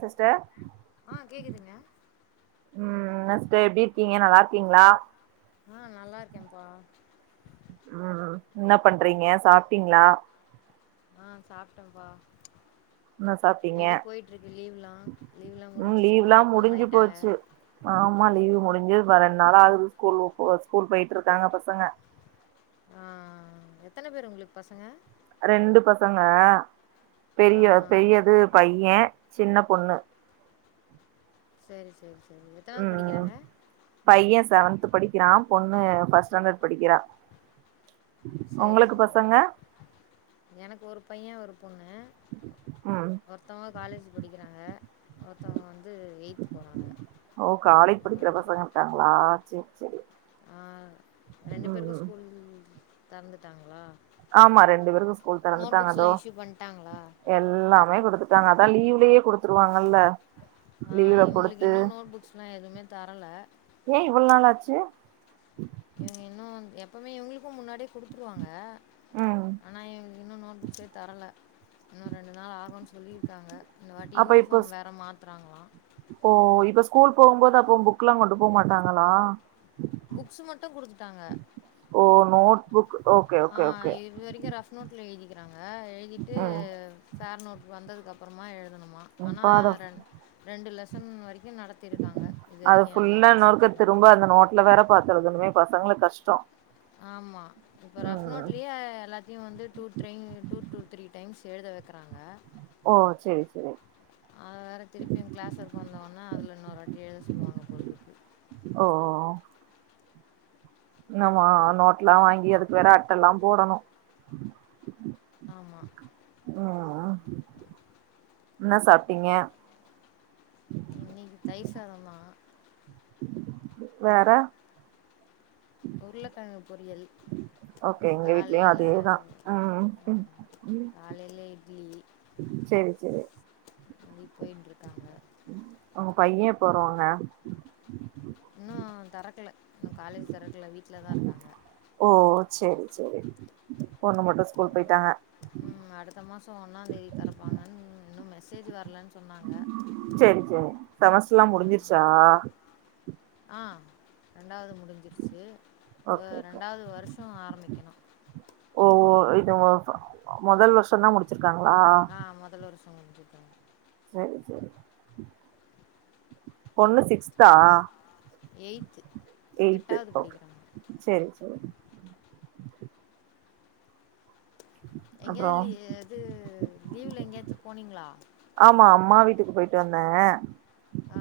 Sister ஆ கேக்குதுங்க உம் என்ன சிஸ்டர் எப்படி இருக்கீங்க நல்லா இருக்கீங்களா ஆ நல்லா இருக்கேன்ப்பா உம் என்ன பண்றீங்க சாப்ட்டீங்களா ஆ சாப்ட்டேப்பா என்ன சாப்ட்டீங்க எப்படி போயிட்டு இருக்கு லீவ் எல்லா லீவ் எல்லா ம் முடிஞ்சு லீவ்லா ஸ்கூல் ஓபன் முடிஞ்சு பண்ணிட்டாங்க போச்சு ஆமா லீவு முடிஞ்சு வர ரெண்டு நாள் ஆகுது ஸ்கூல் ஒப்ப ஸ்கூல் போயிட்டு இருக்காங்க பசங்க ஆ எத்தன பேரு உங்களுக் பசங்க ரெண்டு பசங்க ஆ பெரிய ஆ பெரியது பைய சின்ன பொண்ணு சரி சரி சரி எத்தனாவது உம் படிக்கிறாங்க பைய செவன்த் படிக்கிறா பொண்ணு ஃபஸ்ட் ஸ்டாண்டர்ட் படிக்கிறா சரி உங்களுக்கு சரி பசங்க எனக்கு ஒரு பைய ஒரு பொண்ணு ம் ஒருத்தங்க காலேஜ் படிக்கிறாங்க ஒருத்தங்க வந்து எயி்ட்த் போறாங்க ஓ காலேஜ் படிக்கிற பசங்க இருக்காங்களா சேரி சேரி ஆ ரெண்டு பேருக்கு ம் ஸ்கூல் திறந்துட்டாங்களா ஆமா ரெண்டு பேருக்கு ஸ்கூல் திறந்துட்டாங்க இதோ இஷ்யூ பண்ட்டாங்களா எல்லாமே கொடுத்து அதா லீவ்லயே கொடுத்துருவாங்கல்ல ஆ இவங்களுக்கு இன்னு நோட் புக்ஸ் எல்லா எதுவுமே தரல ஏ இவ்ளோ நாள் ஆச்சு இவங்க இன்னு எப்பவுமே இவங்களுக் அதுக்கு முன்னாடியே கொடுத்துருவாங்க ம் ஆனா இன்னு நோட் புக்ஸே தரல இன்னு ரெண்டு நாள் ஆகும்ன்னு சொல்லிருக்காங்க இந்த வாட்டி அப்ப இப்ப யூனிஃபார்ம் வேற மாத்துறாங்களா கூல் போகுபோது அப்போ புக் எல்லா கொண்டு போ மாட்டாங்களா புக்ஸ் மட்டு குடுத்துட்டாங்க ஓ நோட் புக் ஓகே ஆ ஓகே ஓகே இது வரைக்கு ரஃப் நோட்டல எழுதிக்க ஆ பர் நோட் வந்ததுக்க அப்புறமா எழுதணுமா ஆனா இப்ப அத ரெ ரெண்டு லஸ அது எல்லா ஃபுல்லா இன்னொருக்க போர்ஷன்ஸ்லயு திரும்ப அந்த நோட்ல வேற பார்த்து எழுதனுமே பசங்களுக் கஷ்டோ ஆமா இப்ப ரஃப் ம் நோட்லயே எல்லாத்தியு வந்து two trying two two three times. எழுத வைக்கிறாங்க. ஓ செரி செரி. அத வேற திரிப்பியு க்ளாஸ் ஒர்க் வந்தோன அதுல இன்னொர் வாட்டி எழுத சொல்வாங்க போல் இருக் ஓ நம் மா நோட்லா வாங்கி அதுக்கு வேற அட்டலா போடணு ஆமா ஆ என்ன சாப்டீங்க. இன்னைக்கி தயிர் சாதந்தா. வேற உருளக்கெழங்கு பொறியல் ஓக்கே எங்க வீட்லையு அதேதா உ உம் ம். உ காலையில இட்லி. செரி செரி போயிட்டு இருக்காங்க உங்க பைய எப்போ வருவாங்க இன்னு தொரக்கல இன்னு காலேஜ் தொரக்கல வீட்ல தா‌‌ இருக்காங்க ஓ சேரி சேரி பொண்ணு மட்டு ஸ்கூல் போய்ட்டாங்க ஒன்னாந்தேதி தெரப்பாங்கன்னு இன்னு மெசேஜ் வர்லன்னு சொன்னாங்க. சேரி சேரி செமஸ்ட்ரெல்லா முடுஞ்சிருச்சா ஆ ரெண்டாவது முடுஞ்சிருச்சு உ ஓகே ஓகே ரெண்டாவது வருஷோ ஆரம்பிக்கணு ஓஹோ மொதல் வருஷந்தா முடுச்சுருக்காங்ளா ஆ [unintelligible] செரி செரி பொண்ணு சிக்ஸ்தா எயி்த்து எய்ட்த்து எட்டாவது ஓகே படிக்கிறாங்க செரி செரி அப்றோ எங்கயாது இது லீவ்ல எங்கயாச்சு போனீங்ளா ஆமா அம்மா வீட்டுக்கு போயிட்டு வந்தேன். ஆ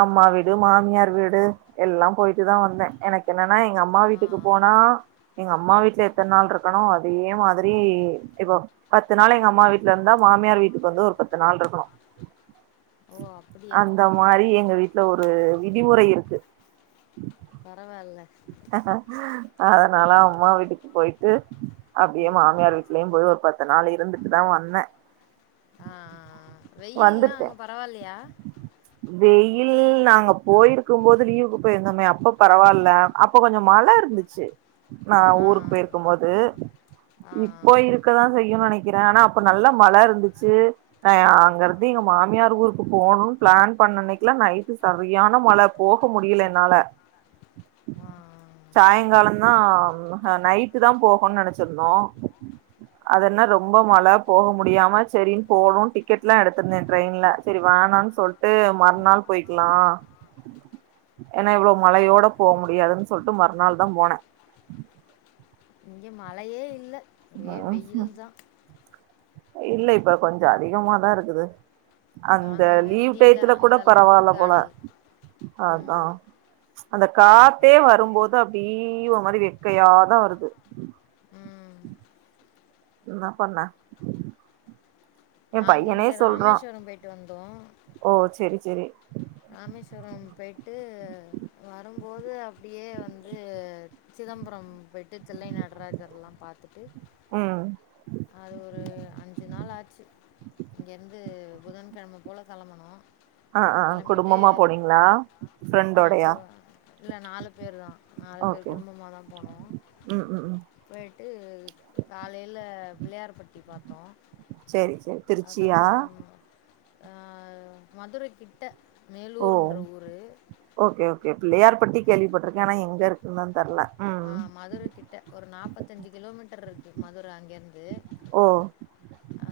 அம்மா வீடு மாமியார் வீடு எல்லா போயிட்டுதா வந்தேன் எனக்கென்ன நா எங்க அம்மா ஆ ஆ வீட்டுக்கு போனா எங்க அம் அம்மா வீட்ல எத்தன நாள் இருக்கணோ அதே மாரி இப்ப பத்து நாள் எங்க அம்மா வீட்லருந்தா மாமியார் வீட்டுக்கு வந்து ஒரு பத்து நாள் இருக்கணும். ஓ அப்டியா நா ஒரு விதிமுறை இருக்கு பரவால்ல நானெல்லா அம்மா வீட்டுக்கு போய்ட்டு அப்டியே ஆ மாமியார் வீட்லயும் போய் ஒரு ப த்து நாள் இருந்துட்டுதா வந்தேன் ஆ வெய்யில்லா அங்க பரவால்லயா இல் நாங்க போயிர்க்கும்போது லீவுக்கு போயிர்ந்தோமே அப்போ பரவால அப்ப கொஞ்சோ மழை இருந்துச்சு நா ஆ ஊருக்கு போயிர்க்கும்போது ஆ ஆ ஆ இப்ப இருக்கதான் செய்யுனு நெனைக் க்குறேன் ஆனா அப்ப நல்லா மழை இருந்துச்சு அ அங்கிருந்து எங்க மாமியார் ஊருக்கு போணுனு ப்ளான் பண் பண்ண அன்னைக்கெல்லா நைட்டு சரியான மழை போக முடில என்னால ஆ ஆ சாய்ங்காலந்தா ஹ நைட்டுதா போகணுனு நெனச்சிருந்தோ அதுனா ரொம்ப மழை போக முடியாம செரின்னு போவோனு டிக்கெட்ல்லா எடுத்திருந்தேன் ட்ரெயின்ல செரி வா வேணானு சொல்ட்டு மறுநாள் போய்க்லா எஏனா இவ்ளோ மழையோட போ முடியாதுன்னு சொல்ட்டு மறுநாள்தா போனே இங்க மழையே இல்ல ஒரே ம் வெயில்தா இல்ல இப்ப கொஞ்சோ அதிகமாதா இருக்குது. அந்த தாங்கவே லீவ் முடியல டைத்துல கூட அந்த அளவுக்கு பரவால இருக்கு போல அனல் அதா ம் அந்த காத்தே வரும்போது அப்டி ஒரு மாரி வெக்கையாதா வருது. ம் உம் என்ன பண்ண எ நாங்க பையனே இங்க சொல்றா ராமேஸ்வரம் போயிட்டு வந்தோ ஓ செரி செரி ராமேஸ்வரம் போயிட்டு வரும்போது அப்டியே வந்து சிதம்பரம் போயிட்டு தில்லை நடராஜர் எல்லாம் பாத்துட்டு ம் அது ஒரு அஞ்சு நாள் ஆச்சு இங்கிருந்து புதன்கிழமை போல கெளம்பினோ அ ஆ குடும்பமா போனீங்ளா ஆ கு ஃப்ரெண்டோடயா இல்லை நாலு பேர் தான் நாலு பேர் குடும்பமாதா போனோ ம் ம் ம் ட்டு காலைல பிள்ளையார் பட்டி பாத்தோ செரி செரி திருச்சியா ஆ மதுரை கிட்ட ஓ மேலூர்ன்ற ஊர் ஓகே ஓகே பிள்ளையார் பட்டி கேள்விப்பட்டிருக்கேன் ஆனா எங்க இருக்குன்னுதா தெர்ல ஆ ம் மதுரை கிட்ட ஒரு நாப்பத்தஞ்சு கிலோமீட்டர் இருக்கு மதுரை அங்கிருந்து ஓ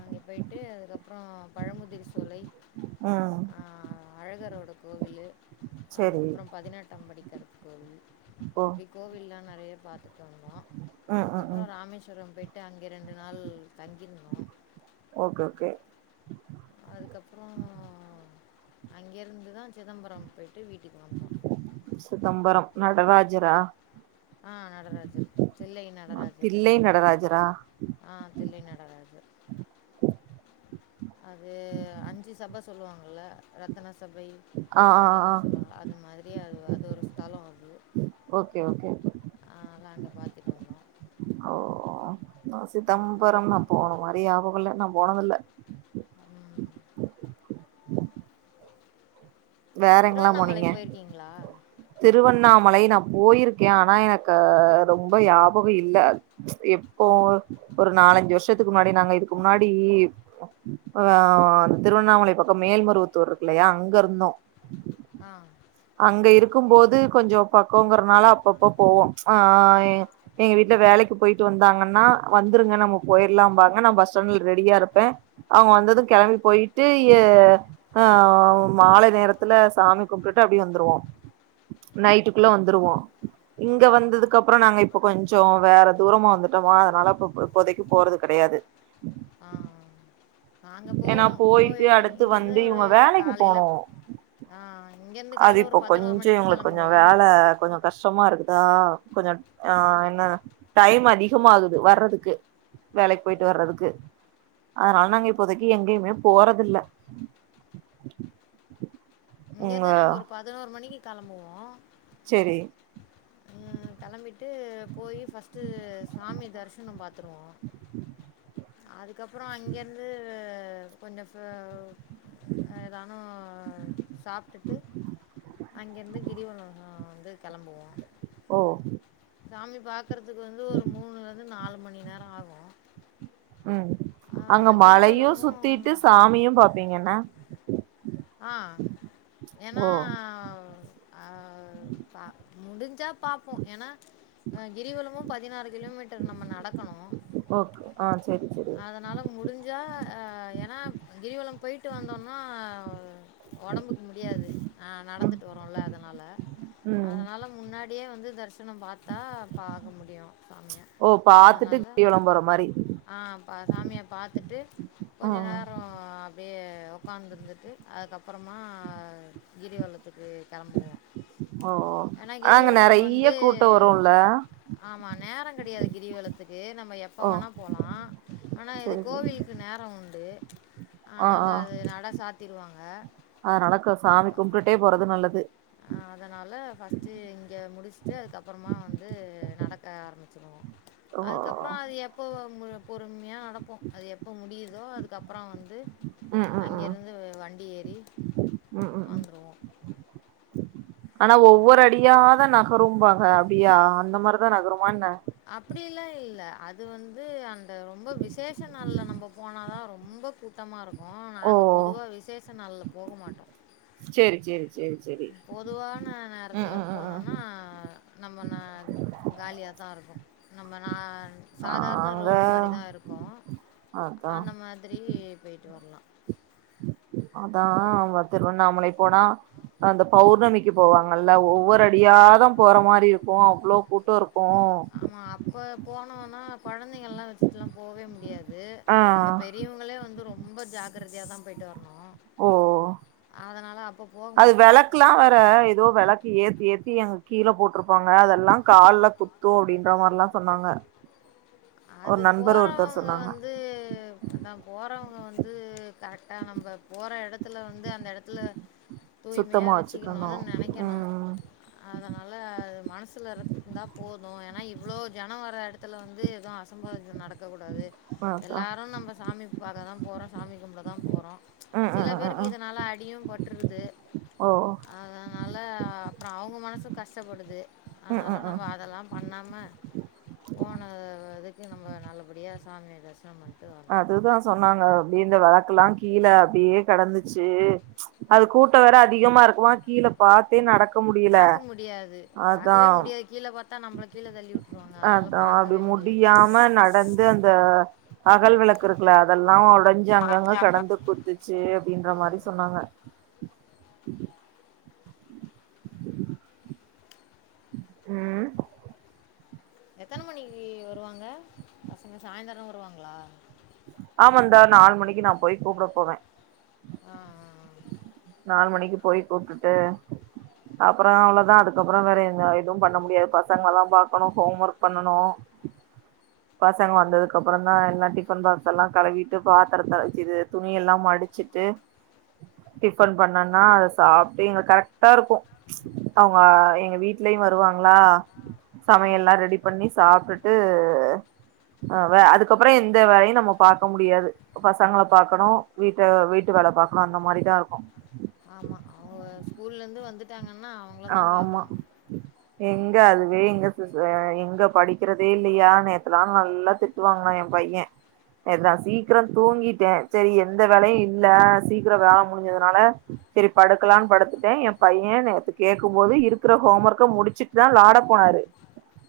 அங்க போயிட்டு அதுக்கப்றோ பழமுதிர் சோலை ம் ஆ அழகரோட கோவிலு செரி அதுக்கப்புறம் பதினெட்டாம்படி கருப் கோவில் ஓ இப்டி கோவில்லா நறைய பாத் [inaudible] ம் அக்கப்றோ ம் ராமேஷ்வரம் போயிட்டு அங்க ரெண்டு நாள் தங்கிருந்தோ ஓகே ஓகே அதுக்கப்றோ அங்கேருந்துதா சிதம்பரம் போய் சிதம்பரம் நடராஜரா ஆ நடராஜர் தில்லை நடராஜர்ன்னு தில்லை சொல்லுவாங்க நடராஜரா ஆ தில்லை நடராஜர் அது அஞ்சு சபஸ் சொல்லுவாங்கல்ல ரத்தனஸ் சபை ஆ ஆ அப்டின்லா ஆ சொல்லுவாங்க அது மாதிரியே அது அது ஒரு ஸ்தலோ அது ஓகே ஓகே ஆ அத்லா அங்க பாத்துட்டு வந்து ஆ சிதம்பரம் நா போன மாரா யாபகல்ல நா போனதில்ல ம். உம் வேறெங்கலா திருவண்ணாமலை போனீங்க போயிருக்கீங்களா திருவண்ணாமலை நாப் போயிருக்கே ஆனா எனக்கு ரொம்ப யாபகோ இல்ல எப்போ ஒரு நா நாலஞ்சு வருஷத்துக்கு முன்னாடி நாங்க இதுக்கு முன்னாடி ஆ திருவண்ணாமலை பக்கம் மேல்மரு த்தூர் இருக்கவில்லையா அங்கருந்தோ ஆ கும் போது கொஞ்சோ பக்கங்கிறனால அப்பப்ப போவோ ஆ எங்க வீட்ல வேலைக்கு போயிட்டு வ ந்தாங்கன்னா வந்துருங்க நம்ம போயிர்லாம்பாங்க நா பஸ்டாண்ட்ல ரெடியா இருப்பே அவங்க வந்தது கெளம்பி போ போயிட்டு ஏ ஆ மாலை நேரத் த்துல சாமி கும்ப்டுட்டு அப்டியே வந்துருவோ நைட்டுக்குள்ள வந்துருவோ இங்க ஆ வந்ததுக்கப்றோ நாங்க இப் ப கொஞ்சோ வேற தூரமா வந்துட்டோமா அதனால இப்ப் இப்போதைக் போறது கெடையாது ஆ நாங்க ஏனா போவோ போயிட்டு போய் அடுத்து இங்கேருந்து வந்து ஒரு இவுங்க வேலைக்கு காலையில போணூ ஆ இங்கேருந்து அது காலைல ஒரு இப்போ பதினோரு கொஞ்சோ மணிக்கு எங்களுக் கொஞ்சோ கெளம்புவோ வேல கொஞ்சோ கஷ்டம் மாருக்குதா கொஞ்ச ஆ என்ன டைம் அதிகமாகுது வர்றதுக்கு வேலைக்கு போயிட்டு வர்றதுக்கு அதனால நாங்க இப்போதைக்கு எங்கேயுமே போறதில்ல உங்க இங்கருந்து நாங்க ஒரு பதினோரு மணிக்கு களம்புவோ சரி ம் களம்பிட்டு போயி ஃபஸ்ட்டு சாமி தரிஸ் சுனோ பாத்தருவோ அதுக்கப்புறோ அங்கேர்ந்து அ கொஞ்சோ ஃப்ரவ் எதானூ சாப்டுட்டு அங்கருந்து கிரிவலோ வந்து களம்புவோ ஓ சாமி பாக்குறதுக்கு வந்து ஒரு உம் மூணுலேருந்து நாலு மணி நேரோ ஆகூ ம் அங்க மலையூ சுத்திட்டு சாமியூ பாப்பீங்கன்னா ஆ ஓ ஏனாவ் அ த முடிஞ்சா பாப்போ ஏனா கிரிவலமூ பதினாறு கிலோமீட்டர் நம்ம நடக்கணூ ஓக் ஆ செரி செரி அதனால முடிஞ்சா அ ஏனா கிரிவலம் போயிட்டு வந்தோன்னா ஒடம்புக்கு முடியாது ஆ நடந்துட்டு வரோல அதனால ம் அதனால முன்னாட் டியே வந்து தரிசனோ பாத்தா பாக்க முடியு சாமிய ஓ பாத்துட்டு அதனால கிரிவலம் போற மாரி ஆ ப சாமிய பாத்துட்டு கொஞ்ச ம் நேர அப்டியே உக்காந்துருந்துட்டு அதுக்கப்பறமா கிரிவலத்துக்கு கெளம்புவோ ஓ ஆனா அங்க நறைய வந்து கூட்ட வருல்ல கெடையாது கிரிவலத்துக்கு நம்ம எப்ப ஓ வேணா போலா ஆனா இது செரி செரி கோவிலுக்கு நேர உண்டு ஆ ஆ ஆனாலா அது நட சாத்திருவாங் அதனால க சாமி கும்ப்ட்டுட்டே போறது நல்லது அ அதனால ஃபஸ்ட்டு இங்க முடிச் ஞ்சு அதுக்கப்பறமா வந்து நடக்க ஆரம்பிச்ருவோ ஓ அதுக்கப்ற அது எப்ப மு பொறும்யா நடப்போ அது எப்ப முடியுதோ அதுக்கப்புற வந்து ம் ம் ம் அங்கிருந்து வண்டி ஏறி ம் ம் ம் வந்ருவோ ஆனா ஒவ்வொரு அடியாதா நகரும் பாங்க அப்டியா அந்த மாரிதா நகருமா என்ன அப்பிடி எல்லா இல்ல அது வந்து அந்த ரொம்ப விசேஷ நாள்ல நம்ப போனாதா ரொ ரொம்ப கூட்டமா இருக்கு ஓ நாங்க பொதுவா விசேஷ நாள்ல போக மாட்டோ சேரி சேரி சேரி சேரி பொதுவான ம் நேரத்துல ம் ம் ம் போனோனா நம்ம ந காலியாதா இருக் கு நம்ம நா சாதாரண நாங்க ரோடு மாரிதா இருக்கு அதா அந்த மாதிரி போய்ட்டு வர்லா அதா அவ திருவண்ணாமலை போனா அந்த பௌர்ணமிக்கு போவாங்கல்ல ஒவ்வொரு அடியாதா போற மாரி இருக்கு அவ்ளோ கூட்ட இருக் ஆமா அப்ப போனோனா கொழந்தைங்கள்லா வச்சுட்டெல்லா போவே முடியாது ஆ து நம்ம பெரியவங்களே வந்து ரொம்ப ஜாக்கிரதையாதா போய்ட்டு வர் ஓ அப்ப போக அது மாட்டோம். வெளக்லா வேற ஏதோ வெளக் ஏத்தி ஏத்தி அங்க கீழ போட்ருப்பாங்க அதெல்லா கால்ல குத்து அப்டின்ற மார்லா சொன்னாங்க ஒரு அது நண்பர் ஒருத்தர் போறவங்க சொன்னாங்க வந்து அதா போறவங்க வந்து கரெக்டா நம் ப போற எடத் த வந்து அந்த எடத்துல தூய்மையா சுத்தமா வச்சுக்கணு வெச்சுக்கணுன் நெனைக்கணு ம் அதனால மனசுல இருந்தா போது ஏனா இவ்ளோ ஜன வர எடத்துல வந்து எது அசம்பவித நடக்கக்கூடாது அதா எல்லாரு நம்ம சாமி பாக்கதா போறோ சாமி கும்படதா போறோ ம் சில ம் ம் பேருக்கு ம் இதனால அடியு பட்ருது ஓ அதனால அப்ற அவுங்க மனசுக்கு கஷ்டப்படுது ம் அதனால ம் ம் நம்ம அதெலா பண்ணாம போனது எதுக்கு நம்ம நல்லபடியா சாமிய தரிசன பண் அதுதா சொன்னாங்க அப்டி இந்த வெளக்கெலா கீழ அப்டியே கெடந்துச்சு அது கூட்ட வேற அதிகமா இருக்குமா கீழ பாத்தே நடக்க முடியல பாக்க முடியாது அதா பாக்கவே முடியாது கீழ பாத் அதா அது முடியாது முடியாம நடந்து அந்த அகல் வெளக்கு இருக்குல அதெல்லா ஓடஞ்சு அங்கங்க கெடந்து குத்துச்சு அப்டின்ற ஆ மாரி சொன்னாங்க ம் எத்தன மணிக்கு வருவாங்க பசங்க சாயந்தர வருவாங்ளா ஆமான்டா நாலு மணிக்கு நா போயி கூப்ட போவ ஆ ஆ அ நாலு மணிக்கு போய் கூப்டுட்டு அப்ற அவ்ளவதா அதுக்கப்புற வேற எந்த எதுவு பண்ண முடியாது பசங்களதா பாக்கணு ஹோம் ஒர்க் பண்ணணு பசங்க வந்ததுக்கப்புறந்தா எல்லா டிஃபன் பாகஸ் எல்லா கழுவிட்டு பாத்தரத்த ச் இது துணி எல்லா ம டிச்சிட்டு டிஃபன் பண்ணனா அத சாப்ட்டு இங்க கரெக்டா இருக்கு அவுங்க எங்க வீட்லயு வருவாங்க ளா சமையல்லா ம் ரெடி பண்ணி சாப்டுட்டு அ வ அதுக்கப்புற எந்த வேலையு நம்ம பாக்க முடியாது பசங்கள பாக்கணு வீட்ட வீட்டு வேல பாக்கனு அந்த மாரிதா இருக்கு ஆமா அவங்க ஸ்கூல்ல இருந்து வந்துட்டாங் ஆமா எங்க அதுவே எங்க சிஸ் எங்க படிக்கிறதே இல்லையா நேத்தலா நல்லா திட்டு வாங்னா எம் பைய நேத்து நா சீக்கிர தூங்கிட்ட செரி எந்த வேலையு இல்ல சீக்கிர வேல முடிஞ்சதுனால செரி படுக்கலானு படுத்துட்டே எம் பைய நேத்து கேக்கும்போது இருக்கிற ஹோம் ஒர்க்க முடிச்சுட்டுதா விளாட போனாரு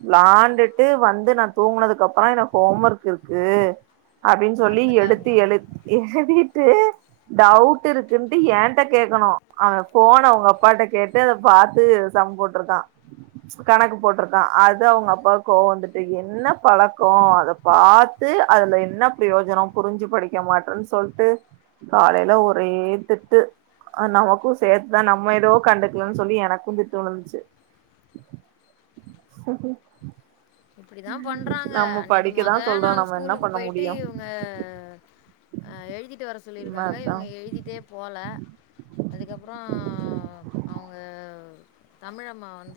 விளாண்டுட்டு வந்து நா தூங்குனதுக்கு அப்பறோ எனக்கு ஹோம் ஒர்க் இருக்கு அப்டின்னு சொல்லி எடுத்து மறந்துட்டாங்களா எழு எழுதி ட்டு டவுட் இருக்கு என்ட்ட கேக்கணு அவ ஃபோன அவங்க அப்பாட்ட கேட் டு அத பாத்து சம் போட்டுருக்கா கணக்கு போட்டுருக்கா அது அவங்க அப்பாவுக்கு கோவம் வந்துட்டு என்ன பழக்கோ அத பாத்து அதுல என்ன பிரயோஜனம் புரிஞ்சு படிக்க மாட்றன்னு சொல்லி ட்டு காலையில ஒரே திட்டு அ நமக்கும் சேத்துதா நம்ம ஏதோ கண்டு கலனு சொல்லி எனக்கு திட்டுவுழுந்துச்சு இப்படிதா பண்றாங்க அன்னைக்கு மொத சொல்றோ நாள் நம்ம என்ன ஸ்கூலுக்கு பண்ண போயிட்டு முடியு இவங்க அ எழுதிட்டு வர சொல்லியிருக்காங்க அதா இவங்க எழுதிட்டே போல அதுக்கப்பறோ அவங்க தமிழ் அம்மா வந்து